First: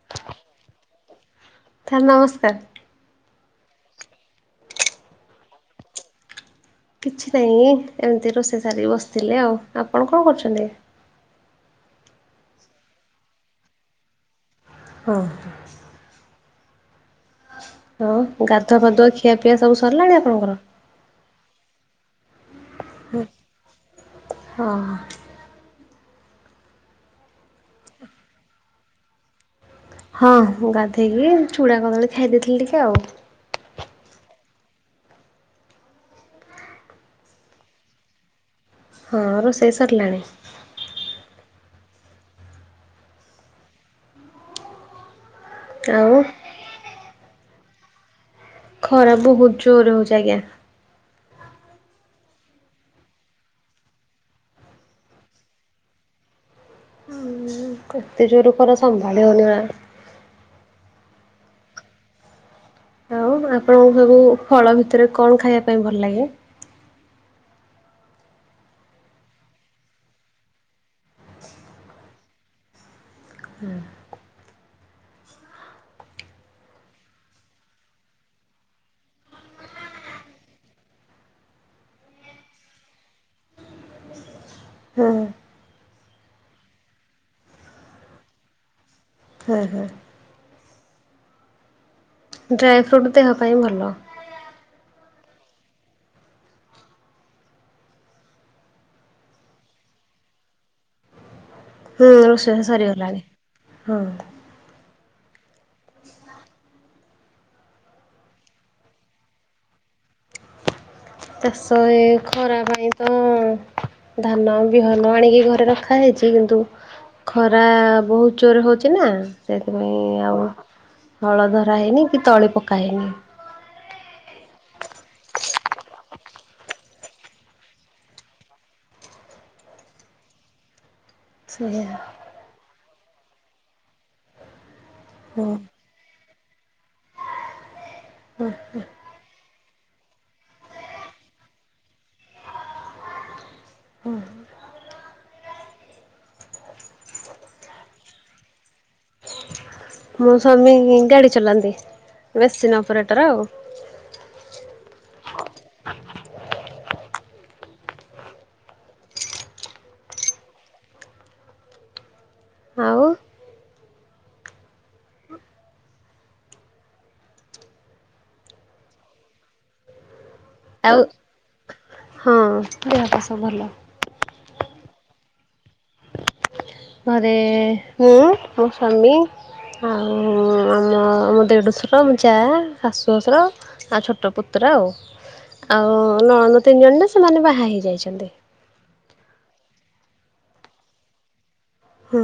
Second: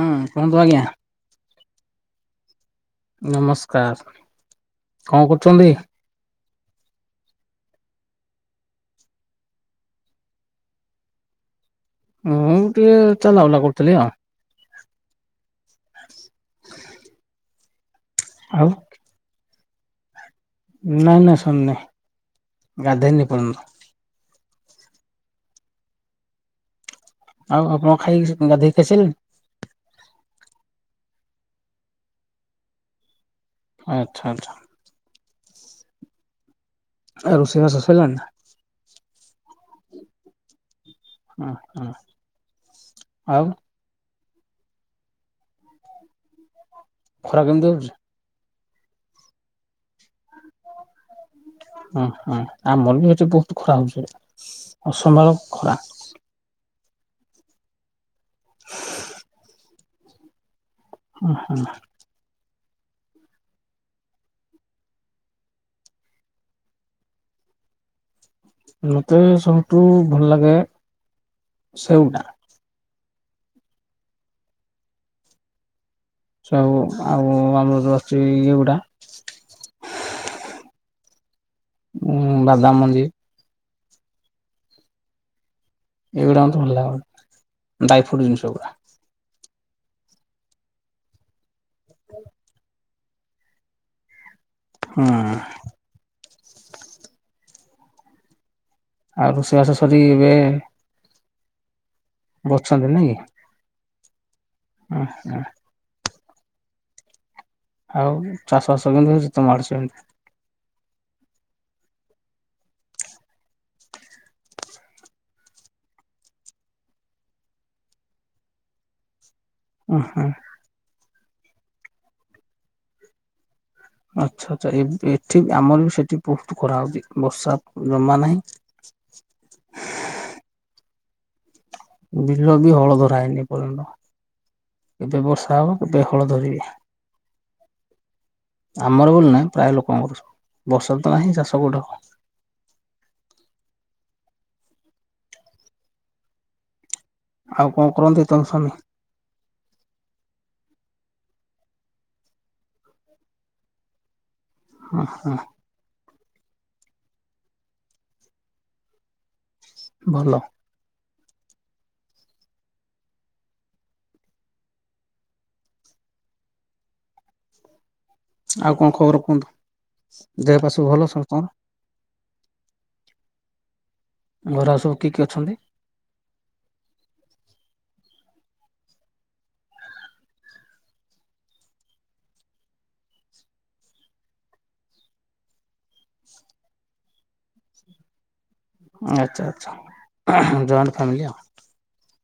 ହଁ କୁହନ୍ତୁ ଆଜ୍ଞା। ସାର୍ ନମସ୍କାର। ନମସ୍କାର କଁ କରୁଚନ୍ତି? କିଛି ନାଇଁ ଏମିତି ରୋଷେଇ ସାରିକି ବସିଥିଲି ଆଉ, ଆପଣ କଣ କରୁଚନ୍ତି? ମୁଁ ଟିକେ ଚଲା ବୁଲା କରୁଥିଲି ଆଉ। ହଁ। [inaudible] ହଁ ଆଉ ଗାଧୁଆ ଫାଧୁଆ ଖିଆ ପିଆ ସବୁ ସରିଲାଣି ଆପଣଙ୍କର? ନାଇଁ ନାଇଁ ସରିନେଇ, ଗାଧେଇନି ଏ ପର୍ଯ୍ୟନ୍ତ। ହଁ। ଆଉ ଆପଣ ଖାଇ ଗାଧେଇକି ଖାଇ ଶାଇଲେଣି? ହଁ ଗାଧେଇକି ଚୁଡ଼ା କଦଳୀ ଖାଇ ଦେଇଥିଲି ଟିକେ ଆଉ। ଆଚ୍ଛା ଆଚ୍ଛା। ଆ ରୋଷେଇ ବାସ ସଇଲାନି ନା? ହଁ ରୋଷେଇ ସରିଲାଣି। ହଁ ହଁ, ଆଉ। ଆଉ। ଖରା କେମତି ହୋଉଚି? ଖରା ବହୁତ ଜୋର ହଉଚି ଆଜ୍ଞା। ହୁଁ, ହୁଁ ଆମର ବି ଏଠି ବହୁତ ଖରା ହଉଛି, ଅସମ୍ଭାଳ ଖରା। ଉଁ, ହଁ କେତେ ଜୋରୁ ଖରା ସମ୍ଭାଳି ହଉନି ବା। ହଁ, ହଁ। ଆଉ ଆପଣଙ୍କୁ ସବୁ ଫଳ ଭିତରେ କଣ ଖାଇବା ପାଇଁ ଭଲ ଲାଗେ? ମୋତେ ସବୁଠୁ ଭଲ ଲାଗେ ସେଉ ଟା। ହୁଁ। ସେଉ ଆଉ ଆମର ଅଚି ଇଏ ଗୁଡା ଉଁ, ବାଦାମ ମଞ୍ଜି। ହଁ, ହଁ। ଏଇଗୁଡା ମୋତେ ଭଲ ଲାଗୁନ ଡ୍ରାଇଫ୍ରୁଟ୍ ଜିନିଷ ଗୁଡା। ହଁ, ହଁ। [inaudible] ଡ୍ରାଇଫ୍ରୁଟ୍ ଦେହ ପାଇଁ ଭଲ। ହଁ। ଆଉ ରୋଷେଇବାସ ସରିି ଏବେ ହୁଁ ରୋଷେଇ ବଛନ୍ତି ନାଇଁ ସରିଗଲାଣି କି? ହଁ ଅଁ, ହଁ। ଆଉ ଚାଷ ବାସ କେମିତି ହଉଚି ତୋମ ଆଡେ ସେମତି? ଚାଷ ଏ ଖରା ପାଇଁ ତ ଧାନ ବିହନ ଆଣିକି ଘରେ ରଖା ହେଇଛି, କିନ୍ତୁ ଖରା ବହୁତ ଜୋର ହଉଚି ନା। ସେଥିପାଇଁ ଉହୁଁ ଆଉ ହଳ ଧରା ହେଇନିକି ତଳି ପକା ହେଇନି। ଆଚ୍ଛା, ଆଚ୍ଛା ଏ ଏଠି ଆମର ବି ସେଠି ବହୁତ ଖରା ହଉଚି ବର୍ଷା ଜମା ନାହିଁ। ସେହିଆ। ବିଲ ବି ହଳ ଧରା ହେଇନି ଏପର୍ଯ୍ୟନ୍ତ, ଏବେ ବର୍ଷା ହବ ମୋ ଏବେ ହଳ ଧରିବେ, ଆମର ବୋଲି ନା ପ୍ରାୟ ଲୋକଙ୍କର ସବୁ, ବର୍ଷା ତ ନାହିଁ ଚାଷ କୋଉଠି ହବ। ହଁ। ଆଉ କଣ କରନ୍ତି ତୋମ ସ୍ବାମୀ? ମୋ ସ୍ୱାମୀ ଗାଡ଼ି ଚଲାନ୍ତି, ମେସିନ୍ ଅପରେଟର୍ ଆଉ। ଅଁ, ହଁ। ଭଲ। ଆଉ। ଆଉ କଣ ଖବର କୁହନ୍ତୁ। ଦେହ ପା ସବୁ ଆଉ ଭଲ ସମସ୍ତଙ୍କର? ହଁ ଦେହପା ସବୁ ଭଲ ଘରେ ଆଉ ସବୁ କିଏ କିଏ ଅଛନ୍ତି? ଘରେ ମୁଁ ମୋ ସ୍ୱାମୀ ଆଉ ଆମ ମୋ ଦେଡ଼ୁଶର ମୋ ଯା ଶାଶୁ ଶଶୁର ଆଉ ଛୋଟ ପୁତ୍ର ଆଉ, ଆଉ ନଣନ୍ଦ ତିନି ଜଣ ଯେ ସେମାନେ ବାହା ହେଇଯାଇଛନ୍ତି। ଆଚ୍ଛା, ଆଚ୍ଛା ଜଏଣ୍ଟ ଫ୍ୟାମିଲି ଆଉ।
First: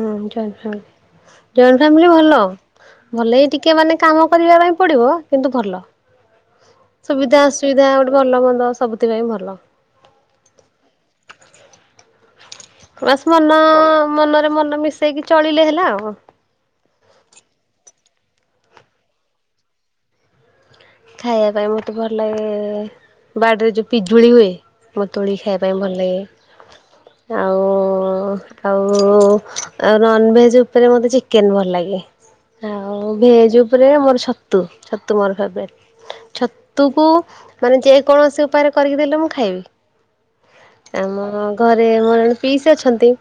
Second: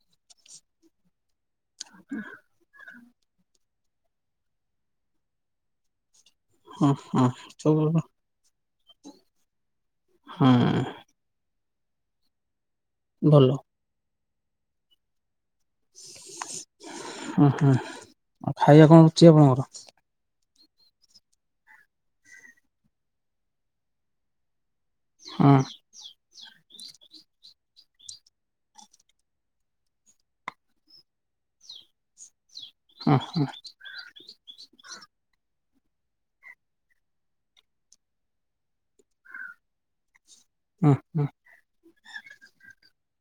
ହଁ ଜଏଣ୍ଟ ଫ୍ୟାମିଲି, ଜଏଣ୍ଟ ଫ୍ୟାମିଲି ଭଲ। ଭଲ ଏଇ ଟିକେ ମାନେ କାମ କରିବା ପାଇଁ ପଡିବ କିନ୍ତୁ ଭଲ। ଉହୁଁ ସୁବିଧା ସବୁ ଅସୁବିଧା ହୁଁ ଗୋଟେ ଭଲମନ୍ଦ ସବୁଥିପାଇଁ ଭଲ। ହୁଁ। ବାସ୍ ଭଲ ମନ-ଅ ମନରେ ମନ ମିଶେଇକି ଚଳିଲେ ହେଲା ଆଉ। ଉଁହୁଁ, ଆଉ ଖାଇବା କଣ ରୁଚି ଆପଣଙ୍କର? ଖାଇବା ପାଇଁ ମତେ ଭଲ ଲାଗେ-ଏ, ବାଡିରେ ଯୋଉ ପିଜୁଳି ହୁଏ। ମ ତୋଳି ହୁଁ ଖାଇବା ହୁଁ ପାଇଁ ଭଲ ଲାଗେ। ଆଉ-ଉ ଆଉ-ଉ ଆଉ ନନ୍ ଭେଜ ଉପରେ ମତେ ଚିକେନ୍ ଭଲ ଲାଗେ। ଆଉ ଭେଜ ଉପରେ ମୋର ଛତୁ! ଛତୁ ମୋର ଫେବ୍ରେଟ୍। ଛତୁକୁ ମାନେ, ଯେ କୌଣସି ଉପାୟରେ କରିକି ଦେଲେ ମୁଁ ଖାଇବି। ହୁଁ ଆମ ହୁଁ ଘରେ ମରଅଣେ ପିଇସି ଅଛନ୍ତି।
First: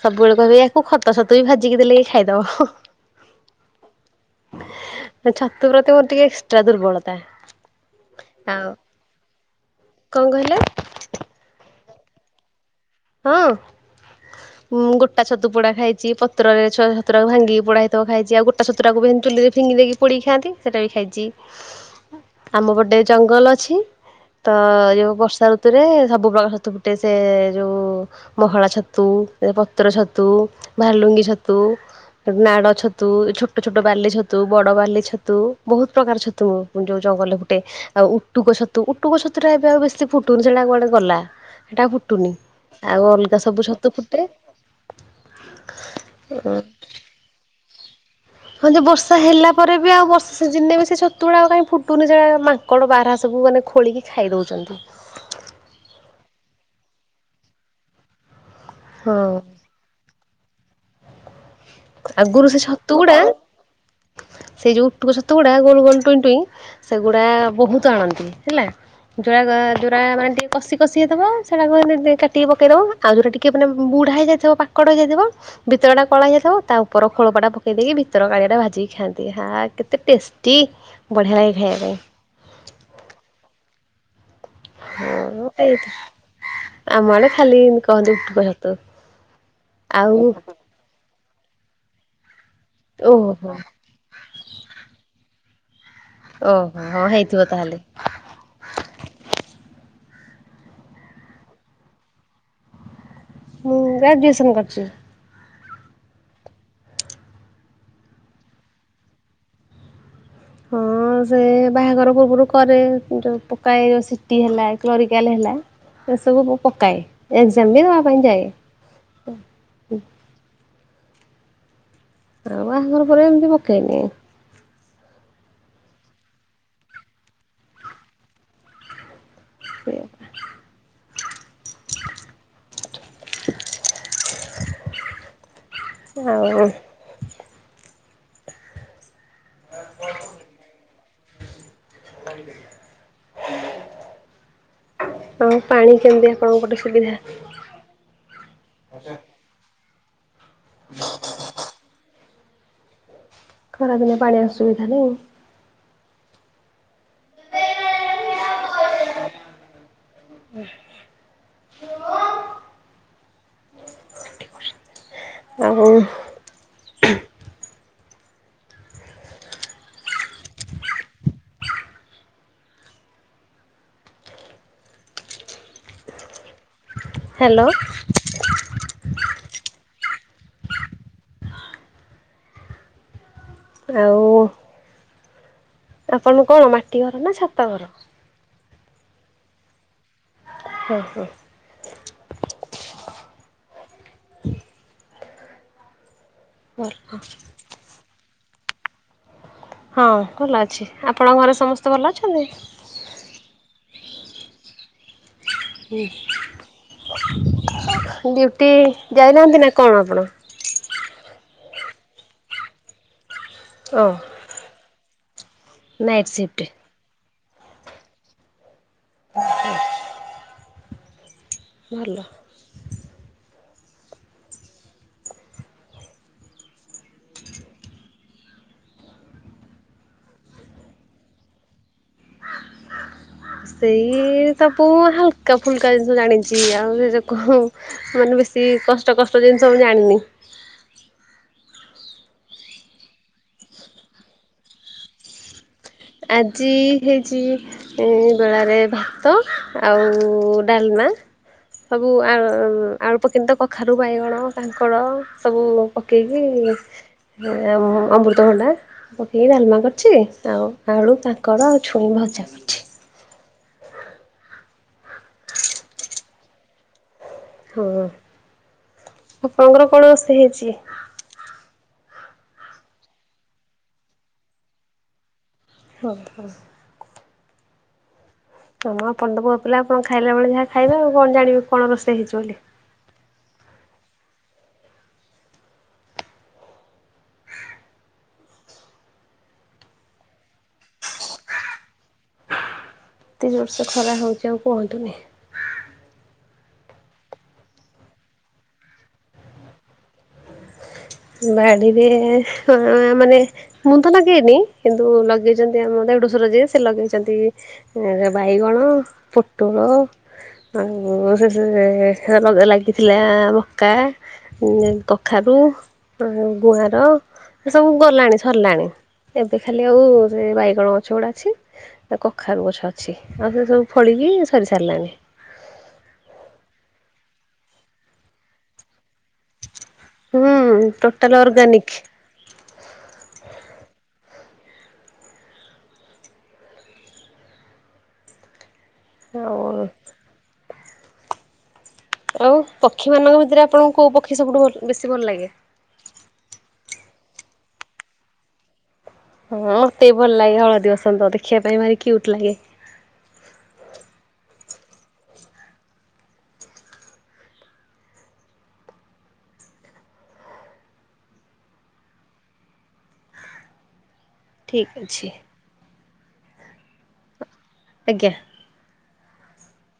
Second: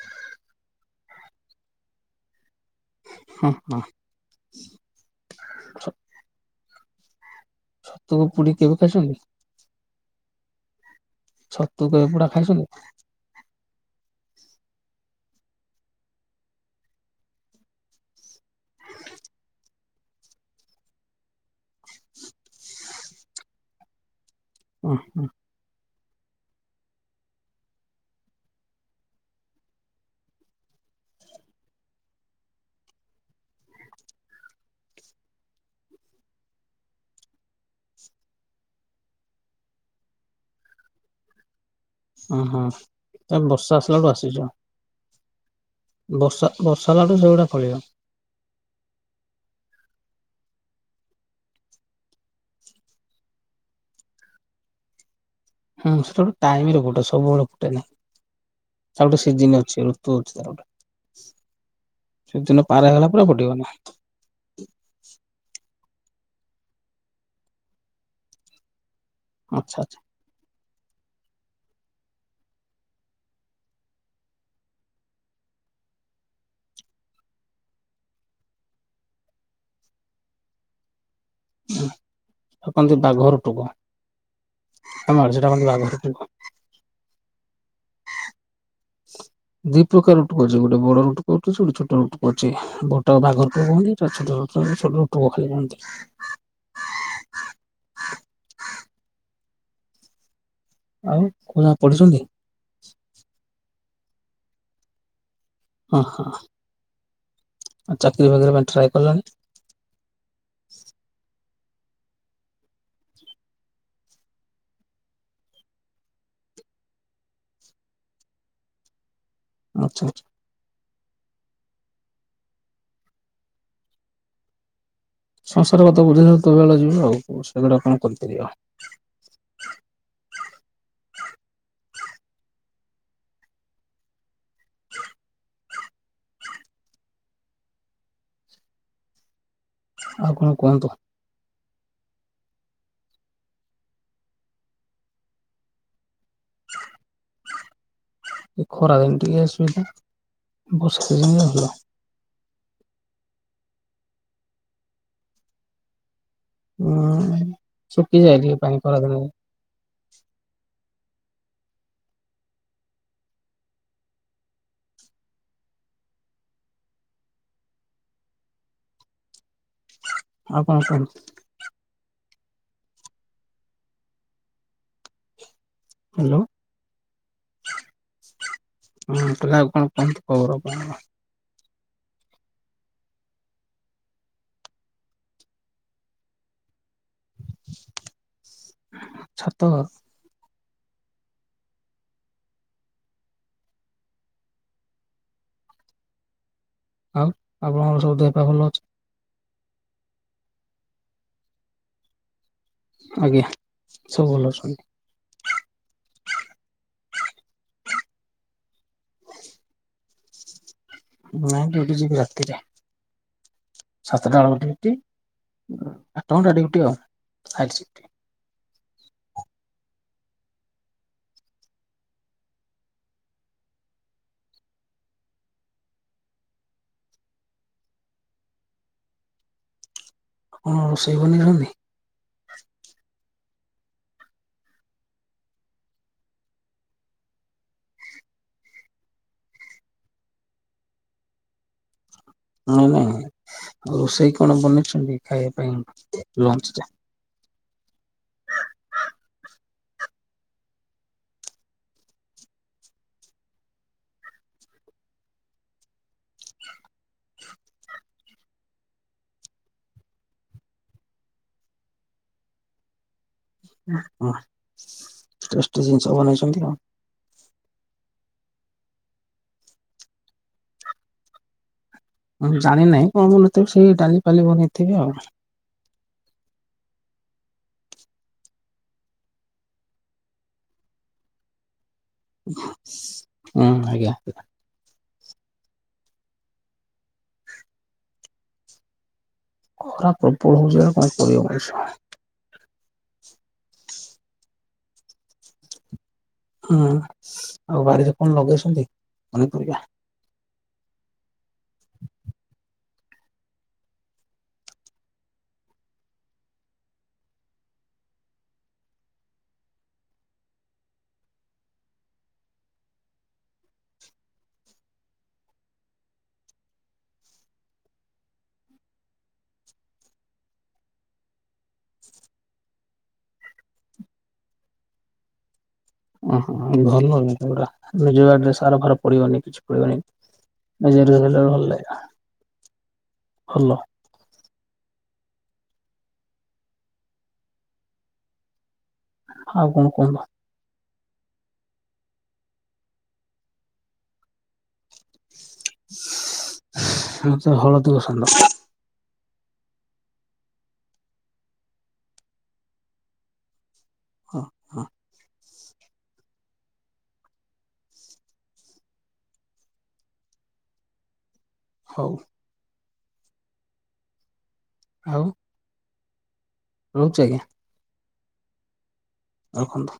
ସବୁବେଳେ କହିବେ ୟାକୁ ଖତ ଛତୁ ବି ଭାଜିକି ଦେଲେ ଖାଇଦବ। ହୁଁ, ହୁ। ଛତୁ ପ୍ରତି ମୋର ଟିକେ ଏକ୍ସଟ୍ରା ଦୁର୍ବଳତା। ଛତୁକୁ ପୁଡିକି ଆଉ କେବେ ଖାଇଛନ୍ତି? କଣ କହିଲେ? ଛତୁ କେବେ ପୁଡା ଖାଇଛନ୍ତି? ହଁ। ଉମ୍ ଗୋଟା ଛତୁ ପୋଡ଼ା ଖାଇଛି। ପତ୍ରରେ ଛ-ଛତୁଟା କୁ ଭାଙ୍ଗି ପୋଡ଼ା ହେଇଥିବ ଖାଇଚି। ଆଉ ଗୋଟା ଛତୁଟାକୁ ବି ହେନ୍ ଚୁଲିରେ ଫିଙ୍ଗି ଦେଇକି ପୋଡିକି ଖାଆନ୍ତି, ସେଟା ବି ଖାଇଛି। ଆମ ପଟେ ଜଙ୍ଗଲ ଅଛି। ତ ଉଁ ଯୋଉ ହୁଁ ବର୍ଷା ଋତୁରେ ସବୁ ପ୍ରକାର ଛତୁ ଫୁଟେ ସେ-ଏ ଯଉଁ ମହଳା ଛତୁ, ପତ୍ର ଛତୁ, ଭାଲୁଙ୍ଗି ଛତୁ, ନାଡ ଛତୁ, ଛୋଟ ଛୋଟ ବାଲି ଛତୁ, ବଡ ବାଲି ଛତୁ, ବହୁତ ପ୍ରକାର ଛତୁ ତୁ ଯଉଁ ଜଙ୍ଗଲରେ ଫୁଟେ। ଆଉ ଉଟୁକ ଛତୁ, ଉଟୁକ ଛତୁ ଟା ଏବେ ଆଉ ବେଶୀ ଫୁଟୁନି। ସେଟା କୁଆଡେ ଗଲା। ହେଟା ଫୁଟ୍ ଓହଁ, ତା ବର୍ଷା ଆସିଲା ବେଳୁ ଫୁଟେ ଆସିଚ। ବର୍ଷା, ବର୍ଷା, ହେଲାଠୁ ସେଗୁଡା ଫଳିବ। ହଁ, ଯେ ବର୍ଷା ହେଲା ପରେ ବି, ଆଉ ବର୍ଷା ସିଜିନ୍ ରେ ବି ସେ ଛତୁଗୁଡ଼ା ଆଉ କାହିଁ ଫୁଟୁନି ଯେ ଆ ମାଙ୍କ କଣ ବାରାହା ସବୁ ମାନେ ଖୋଳିକି ଖାଇ ଦଉଛନ୍ତି। ହୁଁ ସେଟା ଗୁଟେ ଟାଇମ୍ ରେ ଫୁଟେ ସବୁବେଳେ ଫୁଟେନି। ତାର୍ ହଁ ଗୋଟେ ସିଜିନ୍ ଅ ସେ ଋତୁ ଅଛି ତାର। ଆଗରୁ ସେ ସେଦିନ ପାର ହେଇଗଲା ଛତୁଗୁଡା ପରେ ଆଉ ଫୁଟିବନି। ସେଇ ଯୋଉ ଉଟୁକ ଛତୁ ଗୁଡା ଗୋଲ ଗୋଲ ଟୁଇଁ ଟୁଇଁ, ସେଗୁଡା ବହୁତ ଆଣନ୍ତି ହେଲା। ଯୋରଗ, ଆଚ୍ଛା ଆଚ୍ଛା। ଯୋରା-ଆ ମାନେ ଟିଏ କଷି କଷି ହେଇଥବ, ସେଇଡାକ ଦି ଦି କାଟିକି ପକେଇ ଦେବ। ଆଉଯଉରା ଟିକେ ମାନେ ବୁଢ଼ା ହୋଇଯାଇଥିବ, ପାକଡ଼ ହେଇଯାଇଥିବ ଭିତଳଟା କଳା ହେଇଯାଇଥିବ ତା ଉପର ଖୋଳପଟା ପକେଇ ଦେଇକି ଭିତର କାଳିଆଟା ଭାଜିକି ଖାଆନ୍ତି ଆହା କେତେ ଟେଷ୍ଟି! ବଢିଆ ଲାଗେ, ଖାଇଆ ପାଇଁ। ଆକନ୍ତି ତା ଘର ଟୁଗୁ ହଁ, ଏଇ ରୁଟୁକ। ଆମଡେ, ଖାଲି ଇଁତି କହନ୍ତି ଉଟୁକ ଛତୁ। ଦି ଆଉ ପ୍ରକାର ରୁଟୁକ ଅଛି। ଗୋଟେ ବଡ ରୁଟୁକ କୋଉଠ ଅଛି। ଗୋଟେ ଛୁଟ ରୁଟୁକ ଅଛି। ବଡ ଟାକୁ ଓହୋ ବାଘରୁଟୁକ କୁହନ୍ତି। ତା ଛୋଟରୁଟୁ, ଛୋଟ ରୁଟୁକ ଖାଲି କୁହନ୍ତି। ଓହୋ! ହଁ ହେଇଥିବ ତାହେଲେ। ଆଉ କଉଁ ଯାଏ ପଢିଛନ୍ତି? ମୁଁ, ଗ୍ରାଜୁଏସନ୍ କରିଚି। ଅ, ହଁ ଚାକିରୀ ବାକିର ପାଇଁ ଟ୍ରାଏ କଲନି? ହଁ। ସେ ବାହାଘର ପୂର୍ବରୁ କରେ, ଯୋଉ ପକାଏ ସିଟି ହେଲା, କ୍ଲରିକାଲ୍ ହେଲା ଏସବୁ କୁ ପକାଏ। ଏକ୍ଜାମ୍ ବି ଦବା ପାଇଁ ଯାଏ। ଆଛ ଆଛା। ଆଉ ବାହାଘର ପରେ ଏମିତି ପକାଏନି ଆଉ। ସଂସାର କଥା ବୁଝିଲା ବେଳ କୁ ତ ବେଳେ ଯିବ ଆଉ କୋଉ ସେଗୁଡା କଣ ଆଉ କରିପାରିବ। ସେଇଆ। ଆଉ। ଆଉ କଣ କୁହନ୍ତୁ। ହୁ ଆଉ ପାଣି କେମିତି ଆପଣଙ୍କ ପଟେ ସୁବିଧା। ଏ ଖରାଦିନ ଟିକେ ଅସୁବିଧା ବର୍ଷା ଦିନେ ଭଲ। ଖରା ଦିନେ ପାଣି ଅସୁବିଧା ନାହିଁ। ହୁଁ ଶୁଖିଯାଏ ଟିକେ ପାଣି ଖରା ଦିନରେ। ଓ। ଓ ହୋ। ଆଉ କଣ କୁହନ୍ତୁ। ହାଲୋ। ହାଲୋ। ହଁ କହିଲି ଆଉ କଣ କୁହନ୍ତୁ ଖବର କଣ। ଆଉ। ଆପଣଙ୍କ ମାଟି ଘର ନା ଛାତ ଘର। ଛାତ ଘର। ହୁଁ ହୁଁ। ଆଉ [inaudible] ଆପଣଙ୍କର ସବୁ ଦେହ ପା ଭଲ ଅଛି। ହଁ ଭଲ ଅଛି ଆପଣଙ୍କ ଘରେ ସମସ୍ତେ ଭଲ ଅଛନ୍ତି। ଆଜ୍ଞା ସବୁ ଭଲ ଅଛନ୍ତି ‌। ହୁଁ ଡ୍ୟୁଟି ଯାଇ ନାହାନ୍ତି ନା କଣ ଆପଣ। ନାଇଁ ଡ୍ୟୁଟି ଯିବି ରାତିରେ ଓ ସାତଟା ବେଳକୁ ଡି ଟି ଆଠ ନାଇଟ୍ ଘଣ୍ଟା ସିଫ୍ଟ ଡିଉ୍ଟି ଆଉ ନାଇଟ ସିପ୍ଟ। ଭଲ। ଆପଣ ରୋଷେଇ ବନେଇ ଯାଣନ୍ତି। ସେଇ ସବୁ ହାଲକା ଫୁଲକା ଜିନିଷ ଜାଣିଛି ଆଉ ସେ ଯୋଉ କୁ ମାନ ବେଶୀ କଷ୍ଟ କଷ୍ଟ ଜିନିଷ ମୁଁ ଜାଣିନି। ନାଇଁ ନାଇଁ ଆଉ ରୋଷେଇ କଣ ବନେଇଛନ୍ତି ଖାଇବା ପାଇଁ। ଲଞ୍ଚ ଆଜି। ଟା ହେଇଛି ବେଳାରେ ଭାତ ଆଉ ଡାଲମା। ସବୁ ଆ ଆଳୁ ପକେଇନି ତ କଖାରୁ ବାଇଗଣ କାଙ୍କଣ ସବୁ। ପକେଇକି ଅମୃତଭଣ୍ଡା ପକେଇକି ଡାଲମା କରିଛି ଆଉ। ଆଳୁ କାଙ୍କଡ଼ ଆଉ ଛୁଇଁ ଭଜା କରିଛି। ଓ ହୋ ଟେଷ୍ଟି ଜିନିଷ ବନେଇଛନ୍ତି ଆଉ। ହଁ ଆପଣଙ୍କର କଣ ରୋସେଇ ହେଇଛି। ହଁ ଜାଣିିନେହିଁ କଣ ବନେଇ ଥିବେ ସେଇ ଡାଲିପାଲି ବନେଇ ଥିବେ ଆଉ। ହଁ ହଁ। ହଁ ଆପଣ ତ ପୁଅ ପିଲା ଆପଣ ଖାଇଲା ବେଳେ ଯାହା ଖାଇବେ ଆଉ କଣ ଜାଣିବେ କଣ ରୋଷେଇ ହେଇଛି ବୋଲି। ଉଁ ଆଜ୍ଞା। ଖରା ପ୍ରବଳ ହଉଛି ଆଉ କଣ କରିବ ମଣିଷ। ଏତେ ଜୋର୍ଷ ଖରା ହେଉଚି ଆଉ କୁହନ୍ତୁନି। ହୁଁ ଆଉ ବାରିରେ କଣ ଲଗେଇଛନ୍ତି ପନିପରିବା? ବାଡ଼ିରେ ହଁ ମାନେ ମୁଁତ ଲଗେଇନି କିନ୍ତୁ ଲଗେଇଚନ୍ତି ଆମ ଦେଡ଼ୁସୁର ଯିଏ ସିଏ ଲଗେଇଚନ୍ତି ଏ ବାଇଗଣ ପୋଟଳ [unintelligible] ଲାଗିଥିଲା ମକା ଉଁ କଖାରୁ ଗୁଆଁର ସେସବୁ ଗଲାଣି ସରିଲାଣି ଏବେ ଖାଲି ଆଉ ସେବାଇଗଣ ଗଛ ଗୁଡ଼ା ଅଛି। ଆଉ କଖାରୁ ଗଛ ଅଛି ଆଉ ସେସବୁ ଫଳିକି ସରି ସାରିଲାଣି। ଓହୋ ଭଲ ଯିନିଷ ଗୁଡ଼ା ଜୋଉ ବାଡ଼ିରେ ସାର ଫାର ପଡ଼ିବନି। କିଛି ପଡ଼ିବନି ହୁଁ ଟୋଟାଲ [unintelligible] ଭଲ ଲାଗେ ଅର୍ଗାନିକ୍ ଭଲ। ଆଉ କଣ କହନ୍ତୁ? ଆଉ ପକ୍ଷୀମାନଙ୍କ ଭିତରେ ଆପଣଙ୍କୁ କେଉଁ ପକ୍ଷୀ ସବୁଠୁ ଭଲ ବେଶୀ ଭଲ ଲାଗେ। ମୋତେ ହଳଦୀ ବସନ୍ତ। ହଁ ମତେବି ଭଲଲାଗେ ହଳଦୀ ବସନ୍ତ ଦେଖିବା ପାଇଁ ଭାରି କ୍ୟୁଟ୍ ଲାଗେ। ହଁ ହଁ। ହଉ। ଠିକ୍ ଅଛି। ରହୁଚି ଆଜ୍ଞା। ଆଜ୍ଞା। ରଖନ୍ତୁ।